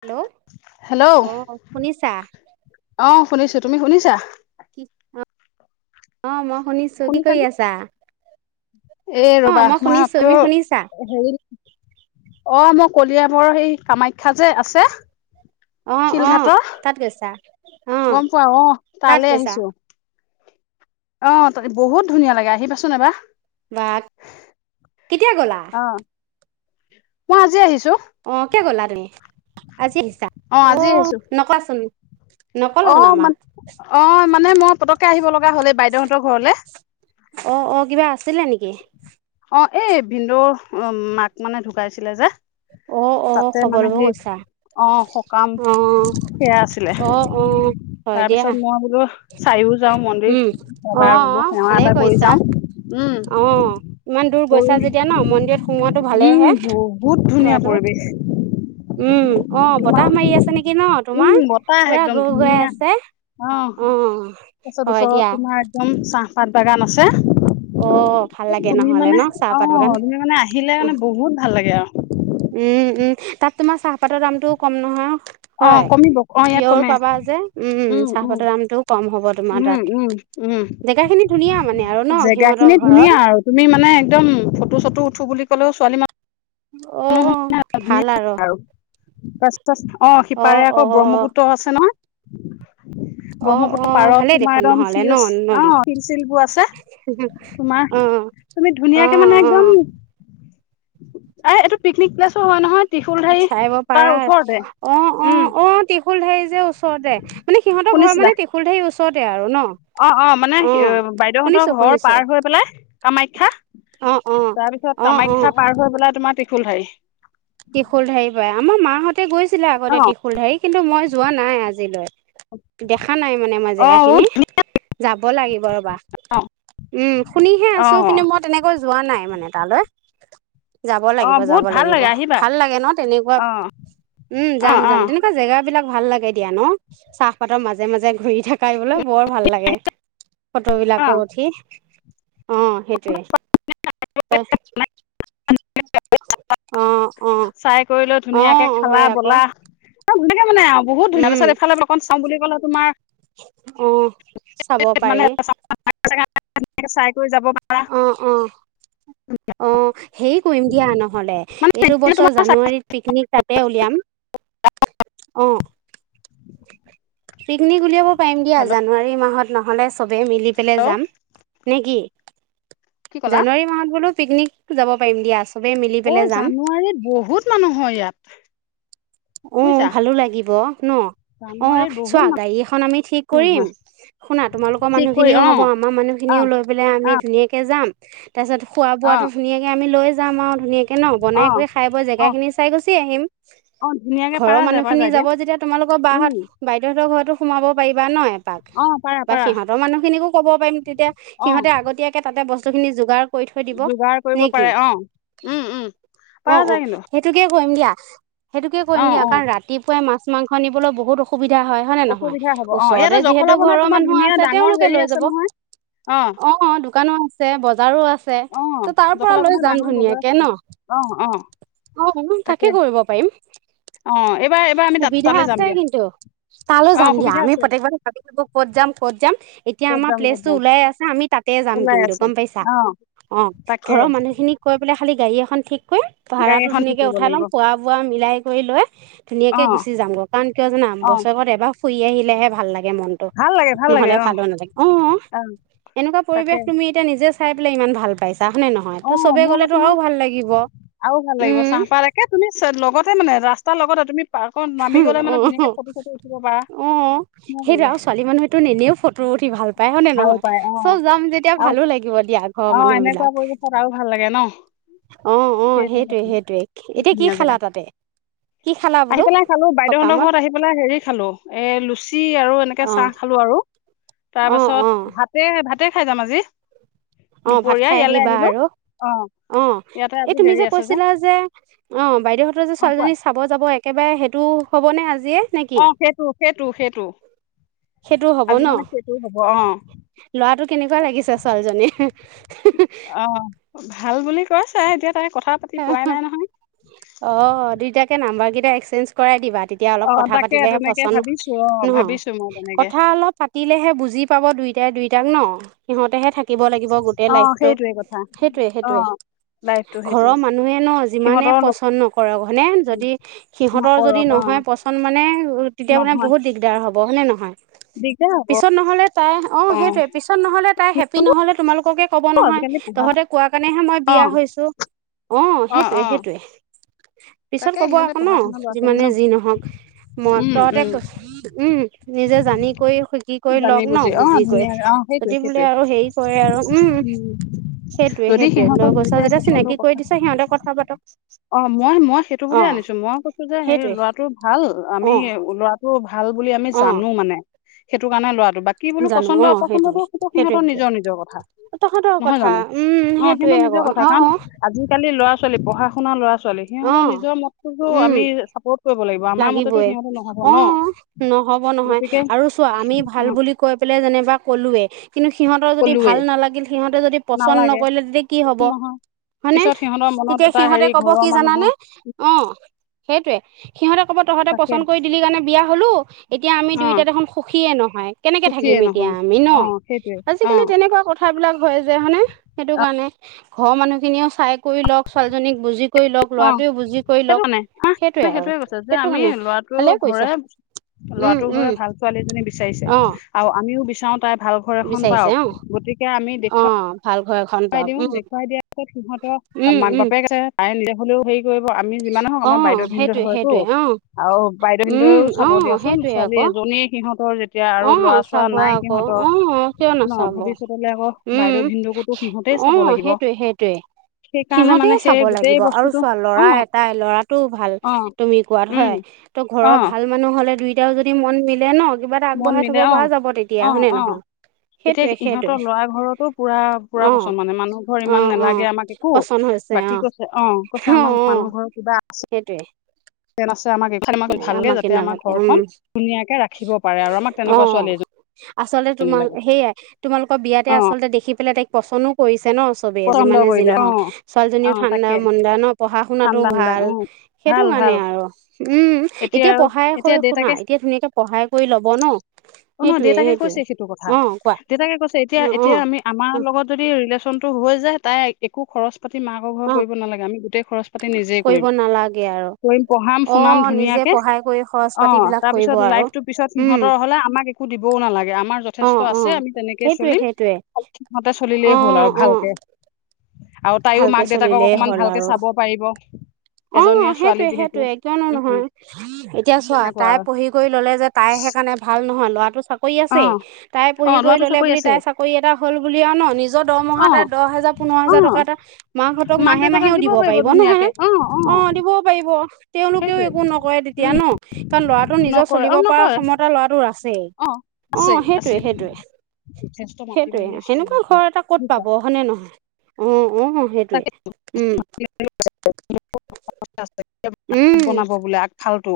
Hello hello অ শুনিছা অ শুনিছো তুমি শুনিছা কি অ অ মই শুনিছো কি কৰি শুনিছানে আছা এ অ ৰবা মই শুনিছো আকৌ তুমি শুনিছা হেৰি অ মোক কলিয়াবৰৰ সেই কামাখ্যা যে আছে আহ অ শিলঘাটৰ তাত গৈছা অ গম পোৱা অ তাত তালে গৈছা আহিছো অ বহুত ধুনীয়া লাগে আহিবাচোন এবাৰ বাাহ কেতিয়া গলা অ মই আজি আহিছো অ ক গ'লা তুমি আজি আহিছা অ আজি আহিছো নকোৱাচোন অ মানে আহ মানে মই পতককে আহিব লগা হ'ল বাইদেউহঁতৰ ঘৰলে অ অ কিবা আছিলে নেকি অ এই বিন্দুৰ অ মাক মানে ঢুকাইছিলে যে অ অ তাতে মানে খবৰব সেই কৈছা অ সকাম সেয়া আছিলে অ অ হয় দিয়া তাৰপিছত মই বোলো চাৰি যাওঁ মন্দিৰ উম অ কাৰবাৰ অ বোলো সেৱা ভালে এটা কৰি কৰিছা যাও উম অ ইমান দূৰ গৈছা যেতিয়া ন মন্দিৰত সোমোৱাটো ভালেহে উমহুত ধুনীয়া চোৱাটো পৰিৱেশ উম অ তোমাৰ বতাহ মাৰি আছে নেকি ন উম তোমাৰ বতাহ পুৰা একদম গৰু গৰাই ধুনীয়া আছে অ তাৰপাছত হয় দিয়া ওচৰত তোমাৰ একদম চাহপাত বাগান আছে অ ভাল লাগে তুমি নহলে মানে ন অ চাহপাত বাগান তুমি মানে আহিলে মানে বহুত ভাল লাগে আৰু উম উম তাত তোমাৰ চাহপাতৰ দামটো কম নহয় অ হয় কমিব অ ইয়াত পিয়ৰ কমে পাবা যে উম চাহপাতৰ দামটোও কম হ'ব তোমাৰ উম তাত উম উম জেগা খিনি ধুনীয়া মানে আৰু ন জেগা সিহঁতৰ খিনি ঘৰৰ ধুনীয়া আৰু তুমি মানে একদম ফটো চটো উঠো বুলি লেও ছোৱালী মান আহ ভাল আৰু আহ অ সিপাৰে অ আকৌ ব্ৰহ্মপুত্ৰ আছে ন অ অ ব্ৰহ্মপুত্ৰৰ পাৰত ভালেই তোমাৰ দেখোন একদম নহলে শিল ন নদী অ শিল শিল বোৰ আছে তোমাৰ অ তুমি অ ধুনীয়াকে মানে অ একদম এ এইটো পিকনিক প্াছো হয় নহয় ত্ৰিশুলধাৰী চাই তাৰ পাৰা ওচৰতে অ অ উম অ টিশুল াই যে ওচৰতে মানে সিহঁতৰ ঘৰ মান শুনিছিলা তেেখুল াৰ ওচৰতে আৰু ন অ অ মানে বাইদেউহঁতৰ শুনিছো ঘৰ শুনিছো পাৰ হৈ পেলাই কামাখ্যা অ অ তাৰপিছত অ অ কামাখ্যা পাৰ হৈ বেললে তোমাৰ ত্ৰিশুল ঠাৰি ত্ৰিশুল ঢাৰি পাই আমাৰ মাহঁতে গৈছিলে অ আগতে টিশুলধাৰী কিন্তু মই যোৱা নাই আজিলৈ দেখা নাই মানে মই অ জেগা খিনি যাব লাগিব ৰ'বা উম শুনিহে অ আছো অ কিন্তু মই তেনেকৈ যোৱা নাই মানে তালৈ যাব অ লাগিব যাব বহুত ভাল লাগিব লাগে আহিবা ভাল লাগে ন তেনেকুৱা অ উম অ যাম অ যাম তেনেকুৱা জেগা বিলাক ভাল লাগে দিয়া ন চাহপাতৰ মাজে মাজে ঘূৰি থাকাই বলৈ বৰ ভাল লাগে ফটো অ বিলাকো উঠি অ সেইটোৱে অ অ চাই কৰিলেৈ অ ধুনীয়াকে খালা হয় আকৌ বলা ত সনেকে মানে আৰু বহুত ধনীয়া পছতফালেকন চওঁ বুলি কলে তমাৰ আহ চাব মানে পাৰি চাই কৰি যাব পাৰা অ অ অ হেৰি কৰিম দিয়া নহ'লে এইটো বছৰ তোমাৰ জানুৱাৰীত পিকনিক তাতে উলিয়াম অ পিকনিক উলিয়াব পম দিয়া হেল্ল' জানুৱাৰী মাহত নহ'লে চবেই মিলি পেলাই হেল্ল' যাম নে কিি কি ক'লা? জানুৱাৰী মাহত বোলোও পিকনিক যাব পাৰিম দিয়া আ অ জানুৱাৰীত বহুত মানুহ হয় ইয়াত উ বুজিছা ভালো লাগিব ন অ জানুৱাৰীত বহুত চোৱা মানুহ গাড়ী এখন আমি ঠিক কৰিম শুনা তোমালোকৰ ঠিক কৰি মানুহখিনিও অ হব আমাৰ অ মানুহখিনিও তাৰিছ খ লৈ য অ অ আৰু ে ন অ বনাই কৰি খাই বোৱা অ জেগা খিনি চাই গুচি আহিম অ ধুনীয়াকে ঘৰৰ পাৰা যায় মানুহ পাৰা খিনি যায় দিয়া যাব যেতিয়া তোমালোকৰ উম বাহহঁত বাইদেউহঁতৰ ঘৰতো সোমাব পাৰিবা নহয় াক অ পাৰা বা পাৰা সিহঁতৰ মানুহখিনিকো ক'ব পাৰিম তেতিয়া অ সিহঁতে আগতীয়াকে তাতে বস্তু খিনি যোগাৰ কৰি থৈ দিব যোগাৰ কৰিব নেকি পাৰে অ উম উম অ পাৰা অ যায় কিন্তু সেইটোকে কৰিম দিয়া সেইটোকে অ কৰিম দিয়া অ কাৰণ ৰাতিপুৱাই মাছ মাংস নিবলৈ বহুত অসুবিধা সুবিধা হয় নে নহয় অসুবিধা হব অ ইয়াতে ওচৰতে জখলা যিহেতু বনাত ঘৰৰ তোমাৰ মানুহ ধুনীয়া আছে ডাঙৰ তেওঁওলোকে হেৰি লৈ আছে যাব নহয় অ দোকানো আছে বজাৰো আছে অ ত তাৰ পৰা জখলা লৈ বন্ধাত যাম ডাঙৰ বজাৰ ধুনীয়াকে আছে ন অ অ অ অ তাকে কৰিব পাৰিম অ এইবাৰ এইবাৰ আমি তাত তালৈ যাম দিয়া তালো অ যাম দিয়া সুবিধা আমি আছে প্ৰত্যেকবাৰ ভাবি থাকো ক'ত যাম কত যাম এতিয়া ক'ত আমাৰ যাম ক'ত প্লেচটো যাম ওলাই আছে আমি তাতে যাম ওলাই কিন্তু আছে গম পাইছা অ অ তাকে ঘৰৰ মানুহখিনিক কৈ পেলাই খালি গাড়ী এখন ঠিক কৰিৈ ভাড়াো গাড়ী এখন ঠিক ধুনাক কৰিব উাই লম লাগিব খোৱা বোৱা মিলাই ফু লৈ অ ধুনীয়াকে গুচি যামগৈ কাৰণ কিয় জানাম অ বছৰেকত এবাৰ ফুৰি আহিলেহে ভাল লাগে মনটো ভাল লাগে ভাল লাগে নহলে অ ভালো নাথাগে অ অ এনেকুৱা তাকে পৰিৱেশ তুমি এতিয়া নিজে চাই পেলাই ইমান ভাল পাইছে তাহখানে নহয় অ ত চবে মই গ'লেতো কৈছো আৰু নহয় ভাল লাগিব আৰু ভাল লাগিব উম চাহপাত একে তুমি চ- লগতে মানে ৰাস্তাৰ লগতে তুমি পাৰ্কত নামি গ'লে অ মানে ধুনীয়াকে ফটো চটো উঠিব পাৰা অ নহয় সেইটো আৰু জানো? ছোৱালী মানুহটো নিনেও ফটো পঠি ভাল পাই হ নে ভাল নহয় পায় অ চব যাম যেতিয়া আৰু ভালো লাগিব দিয়া ঘৰৰ অ মানুহ এনেকুৱা বিলাক পৰিৱেশত আৰু ভাল লাগে ন আহ আহ সেই ঠাইডোখৰ সেইটোৱে সেইটোৱে বহুত এতিয়া কি ধুনীয়া জেগা খালা তাতে কি খালা আহি বোলো পেলাই খালো বাইদেউহতৰ সকামত ঘৰত আহি পেলাই হেৰি খালো এ লুচি আৰু এনেকে অঁ চাহ খালো আৰু তাৰ অঁ পাছত অঁ ভাতে ভাতে খাই যাম আজি দুপৰীয়া ইয়ালৈ আহিলো অ ইয়াতে এই আজি তুমি হেৰি যে আছে কৈছিলা যে অ বাইদেউহতৰ যে অ কোৱা ছোৱালীজনী চাব যাব একেবাৰে সেইটো হ'বনে আজিয়ে নেকি অ সেইটো সেইটো সেইটো সেইটো হব আজি ন মানে সেইটো হ'ব অ লৰাটো কেনেকুৱা লাগিছে ছোৱালীজনী অ ভাল বুলি কৈ চা এতিয়া তাই কথা পাতি পোৱাই নাই নহয় অ দুইতাকে নাম্বাৰ কেইটা এক্সচেঞ্জ কৰাই দিবা তেতিয়া অ অলপ কথা তাকে পাতিলেহে তেনেকে পচন্দ ভাবিছো অ ন ভাবিছো মই তেনেকে কথা অলপ পাতিলেহে বুজি পাব দুইটাই দুইতাক ন সিহতে হে থাকিব লাগিব িব গোটেই অ লাইফটো সেইটোৱে কথা সেইটোয়ে অ সেইটোয়ে লাইফটো সেইটোৱে ঘৰৰ মানুহে ন যিমানে সিহঁতৰ লগ পচন্দ নকৰৰেক হনে যদি সিহঁতৰ যদি নকৰক অ নহয় পচন্দ মানে তেতিয়া মানে নহয় বহুত দিগদাৰ হ'ব হয়নেে নহয় দিগদাৰ হ'ব পিছত নহলে তাই অ সেইটয়ে পিছত নহ'লে তাই হেপি নহলে তোমালোককে কব নহয় আজিকালি পঢ়া তহঁতে কোৱা কাৰণেহে মই অ বিয়া হৈছো অ সেইটোয়ে সেইটয়ে পিছত তাকে কব সিহঁতে আকৌ ন পঢ়া শুনা ল'ৰা ছোৱালী যিমানে ন যি নহওক মই উম তহতে উম ক উম নিজে জানি কৰি শিকি কৰি জানি লওক ন অ বুজি ধুনীয়া অ কৰিৈ সেইটোৱে যদি সেইটোৱে বোলে আৰু হেৰি কৰে আৰু উম উম সেইটোৱে যদি সেইটোৱে লৈ সিহঁতৰ গৈছো দুইটাই যেতিয়া পচন্দৰ চিনাকি কথা কৰি দিছে সিহঁতে কথা পাতক অ মই মই সেইটো বুলিয় অঁ আনিছো মই কৈছো যে সেই সেইটোৱে ল'ৰাটো ভাল আমি অঁ ল'ৰাটো ভাল ভাল বুলি আমি অ জানো মানে সেইটো কাৰণে ল'ৰা বাকী বোলো জানো পচন্দ অ সেইটোৱে অপচন্দতটো স সেইটোৱে সিহঁতৰ সেইটোৱে নিজৰ নিজৰ কথা তহঁতৰ নহয় কথা জানো উম অ স সেইটোৱে আকৌ নিজৰ কথা অ কাৰ অ আজিকালি লৰা ছোৱালী পঢ়া শুনা লৰা ছোৱালী অ সিহঁতৰ নিজ নিজৰ মততো উম আমি চাপৰ্ট কৰিব লাগিব আমাৰ মতেতো লাগিবই সিহঁতে নহব অ ন নহ'ব নহয় গতিকে আৰু চোৱা আমি অ ভাল বুলি কৈ পেলাই যেনিবা কলোোৱে কিন্তু সিহঁতৰ যদি কলোৱেই ভাল নালাগিল সিহঁতে যদি পচন্দ নালাগে নকৰিলে তেতিয়া কি হ'ব নহয় হয়নেে পিছত সিহঁতৰ মনত তেতিয়া এটা সিহঁতে হেৰি কব ঘৰৰ কি মানুহৰ জানানে অ সেইটয়ে সিহঁতে কব তহঁতে তাকে পচন্দ কৰি দিলি কাৰণে বিয়া হলো এতিয়া আমি অ দুইোটা দেখোন সুখে নহয় কেনেকে থাকিম সুখীয়ে এতিয়া নহয় আমি ন অ সেইটোৱে অ আজিকালি তেনেকুৱা কথাবলাক হয় যে হয়ানে সেইটো কাৰণে ঘৰৰ মানুহখিনিও চাই কৰি লক ছোৱালীজনীক বুজি কৰি লওক অ লৰাটোৱে বুজি কৰি সেইটো লওক মানে সেইটয়ে মানে আৰু সেইটোয়ে কৈছে যে সেইটো আমি কাৰণে ল'ৰাটো ভালে কৰিৈছা ঘৰে লৰাটোৰ ঘৰে ভাল ছোৱালীজনী বিচাৰিছে অ আৰু আমিও বিচাৰ ভাল ঘৰ এখন বিচাৰিছে পাওক অ গতিকে আমি অ দেখুৱা ভাল ঘৰ এখন দেখুৱাই পাওক দিম উম দেখুৱাই দিয়াৰ পাছত উম সিহঁতৰ মাক উম বাপে কৈছে তাই নিজে হলেও হেৰি কৰিব আমি যিমান হওক অ আমাৰ বাইদেউ ভিনন্দত সেইটোৱে হয়তো সেইটোৱে অ আহ বাইদেউ বেদও উম অ চাব দিয়াচোন সেইটোৱে ছোৱালী আকৌ এজনীয়ে সিহঁত অ চাব আকৌ অ কিয় ন নাচাব ভৱিষ্যতলৈ আকৌ উম বাইদেউ ভিনদেউকোতো সিহঁতেই অ চাব লাগিব সেইটয়ে সেইটয়ে সেইকাৰণে সিহতে মানে সেই চাব গোটেই লাগিব আৰু বস্তুটো চোৱা অ লৰা এটাই লৰাটো ভাল অ তুমি কোৱাত উম হয় ত' অ ঘৰৰ ভাল মানুহ হলে দুইটাাৰও যদি মন মিলে ন কিবা এটা মন আগবঢ়াই থব মিলে অ পৰা যাব তেতিয়া অ হয়নে অ নহয় এতিয়া সেইটয়ে সেইটয়ে ইহঁতৰ ল'ৰা ঘৰতো পুৰা পুৰা অ পচন্দ মানে মানুহ ঘৰ অ ইমান অ নালাগে আমাক একো পচন্দ হৈ বাকী আ কৈছে অ কৈছে অ আমাক অ অ মানুহ ঘৰ কিবা সেইটোৱে আছে নাছে আমাক এই ভালে আমাকে যাতেমাৰ নালাগে ঘৰখনন ধুনীয়াকে ৰাখিব পাৰে আৰু আমাক তেনেকুৱা ছোৱালী এজন আচল্ততে তোমাৰ সেয়াই তোমালোকৰ বিয়াতে অ আচলতে দেখি পেলাই তাইক পচন্দও কৰিছে ছে ন চবেই পচন্দ যিমানে যি কৰিলে অ নহওক অ ছোৱালীজনীও ঠাণ্ডা তাকে মন্দা ন পঢ়া শুনাাতো ঠাণ্ডা ঠাণ্ডা অ ভাল সেইটো ভাল ভাল কাৰণে আৰু উম এতিয়া আৰু পঢ়াই এতিয়া হৈ শুনা দেউতাকে এতিয়া ধুনীয়াকে পঢ়াই কৰি ল'ব ন অ ন সেইটোৱে দেউতাকে সেইটোৱে কৈছে সেইটো কথা অ কোৱা দেউতাকে কৈছে এতিয়া অ অ এতিয়া আমি আমাৰ অ লগত যদি হৈ যে তাই একো খৰচ খৰ পাতি মাকৰ ঘৰ অ কৰিব নালাগে আমি গোটেই খৰচ পাতি নিজেই কৰিব কৰিম নালাগে আৰু কৰিম পঢ়াম অ শুনাম ধুনীয়া নিজে পঢ়াই কৰি খৰচ অ পাতিবিলাক কৰিব তাৰপিছত আৰু লাইটো পিছত উম সিহতৰ হলে আমাক একো দিবও নালাগে আ আমাৰ অ যথেষ্ট অ আছে আমি তেনেকেই সেইটোৱে চলিম সেইটোৱে ঠিকমতে অ চলিলেই হ'ল আৰু অ ভালকে। আৰু তাইও ভালকে মাক দেউতাকক চলিলেই অকমান হ'ল ভালকে আৰু চাব পাৰিব এজনী অ সেইটোয়ে সেইটোয়ে কিয়নো নহয় এতিয়া চোৱা তেনেকুৱা তাই আৰু পঢ়ি কৰি ল'লে যে তাই সেইকাৰণে ভাল নহল কৰি আছে অ', তাই পঢ়ি অ', কৰি ল'ৰাটো ল'লে চাকৰি বুলি আছে, তাইৰ চাকৰি এটা হ'ল বুলি আৰু ন নিজৰ দৰমহা অ', তাইৰ দহ হেজাৰ পোন্ধৰ হাজাৰ টকা অ', এটা মাকহঁতক মাহে মাহেও দিব পাৰিব নহয় অ দিবও পাৰিব তেওঁলোকেও সেইটোৱে, একো নকৰে তেতিয়া উম, ন কাৰণ লৰাটোৰ নিজৰ নকয় চলিব অ', পৰা নকয় ক্ষমতা ল'ৰাটোৰ আছেই অ', অ আছে আছে সেইটোৱে সেইটোৱে যথেষ্ট মাটি বাৰী সেইটোৱে আছে মানে সেনেকুৱা ঘৰ এটা ক'ত বুজিছা, পাব হয়নেে নহয় উ উ তাকে সেইটয়ে উম কথা উম বনাব বোলে আ ভালটো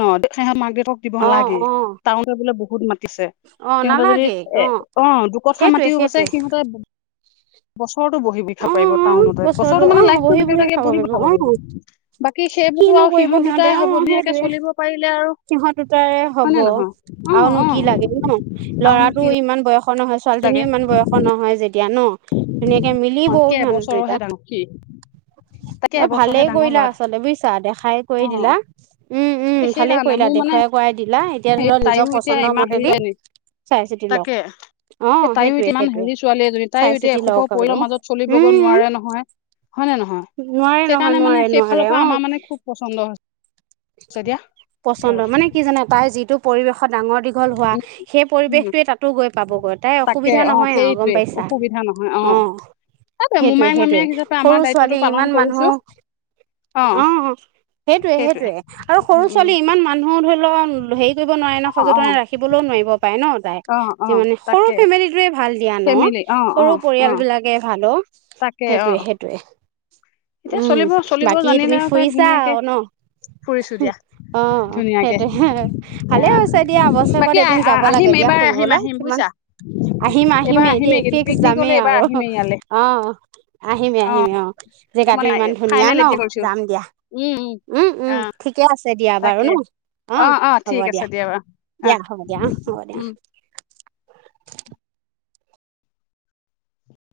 ন দেখ মাৰ্ট ক দিব অ নালাগে অ তটাউনত বোলে বহুত ম ছে অ সিহঁতে যদি নালাগে এ অ দুক খা সেইটোৱে মাতিও পছে সেইটোৱে সিহঁতে বো বহি অ বিাব পাৰিব টাউনতে বছ বছৰতো অ মানে লাইো বহি বিে খাব বহি বিঠাব অ পাৰিব বাকী কিনো সেইবোৰ কৰিব সিহঁত সিহঁতে দুটাই অ হ'ব ধুনীয়াকে সেইটোৱে চলিব পাৰিলে আৰু সিহঁত হয়নেে নহয় অ অ ল ন আৰুনো ল'ৰাতটো কি ইমান বয়স বয়স নহয় লাগে ছোৱালীজনীও ইমান বয়সৰ নহয় যেতিয়া ন ধুনীয়াকে ম লব তাকে হিনদিটা এবছৰৰহে ডাঙৰ কি তাকে অ এবছৰহে ভালেই ডাঙৰ কৰিলা ল'ৰাটো আচলতে বুজিছা দেখাই অ কৰি দিলা উম উম ভালে কৰিলা দেখুৱাই কৰাই দিলা এতিয়া ধৰি লওক নিজৰ চাইতিয়া পচন্দৰ এম হেই মতেদি নে চাই চিতি লওক তাকে অ এ তাইো সেইটোৱে এতিয়া ইমান সেইটোৱে হেৰি ছোৱালী এজনী চাই তাইও এতিয়া চিতি এসোপা লওক আৰু পৰিয়ালৰ মাজত চলিবগ উম নোৱাৰে নহয় হয় নে নহয় নোৱাৰে নহয় সেইকাৰণে মানে নোৱাৰে সেইফালৰ নোৱাৰে পৰা অ আমাৰ মানে খুব পচন্দ হৈছে দিয়া। পচন্দ মানে কি জানে তাইৰ যিটো পৰিৱেশৰ ডাঙৰ দিশ ঘল হোৱা উম, সেই উম, পৰিৱেশটোৱে তাতো গৈ পাবগৈ তাই তাকে অসুবিধা অ', নহয় আৰু গম সেইটোৱে পাইছা অসুবিধা নহয় অ সেইটোৱে সেইটয়ে মোমায়েক সেইটয়ে মামীয়েক হিচাপে সৰু আমাৰ ছোৱালী দায়িত্বটো পালন ইমান কৰিছো মানুহক অ সেইটয়ে সেইটোৱে সেইটয়ে আৰু সৰু উম, উম, ছোৱালী ইমান মানুহ ধৰি লও হেৰি কৰিব নোৱাৰে ন অ', সযতনে অ', ৰাখিবলৈও নোৱাৰিব পাৰে ন অ', যি অ', মানে সৰু তাকে ফেমিলিটে দিয়া ন ফেমিলি অ', সৰু অ', পৰিয়াল অ', বিলাকে ভালো তাকে সেইটয়ে অ', সেইটোোৱে এতিয়া চলিব উম চলিব বাকী জানিলে তুমি ফুৰিছা ন চু দয়াা অ ধুনীয়াকে সেইটোয়ে ভালে আহ হৈছে দিয়া বছৰেকত বাকী আহ এদিন যাব লাগে আহিম দিয়া এইবাৰ আহিম ফুৰিবলৈ আহিম কিমান বুজিছা উ আহিম আহিমেই দেই ফিক্স যামেই আৰু আহিমেই ইয়ালে অ। আহিমে আহিমেই অ জেগাতটো মানে ইমান ধুনীয়া ফাইনেল ন এতিয়া কৰিছো যাম দিয়া উম উম ঠিকে আছে দিয়া বাৰু তাকে ন অ হ'ব ঠিক দিয়া আছে বাৰু দিয়া অহ হ'ব দিয়া অ হ'ব দিয়া উম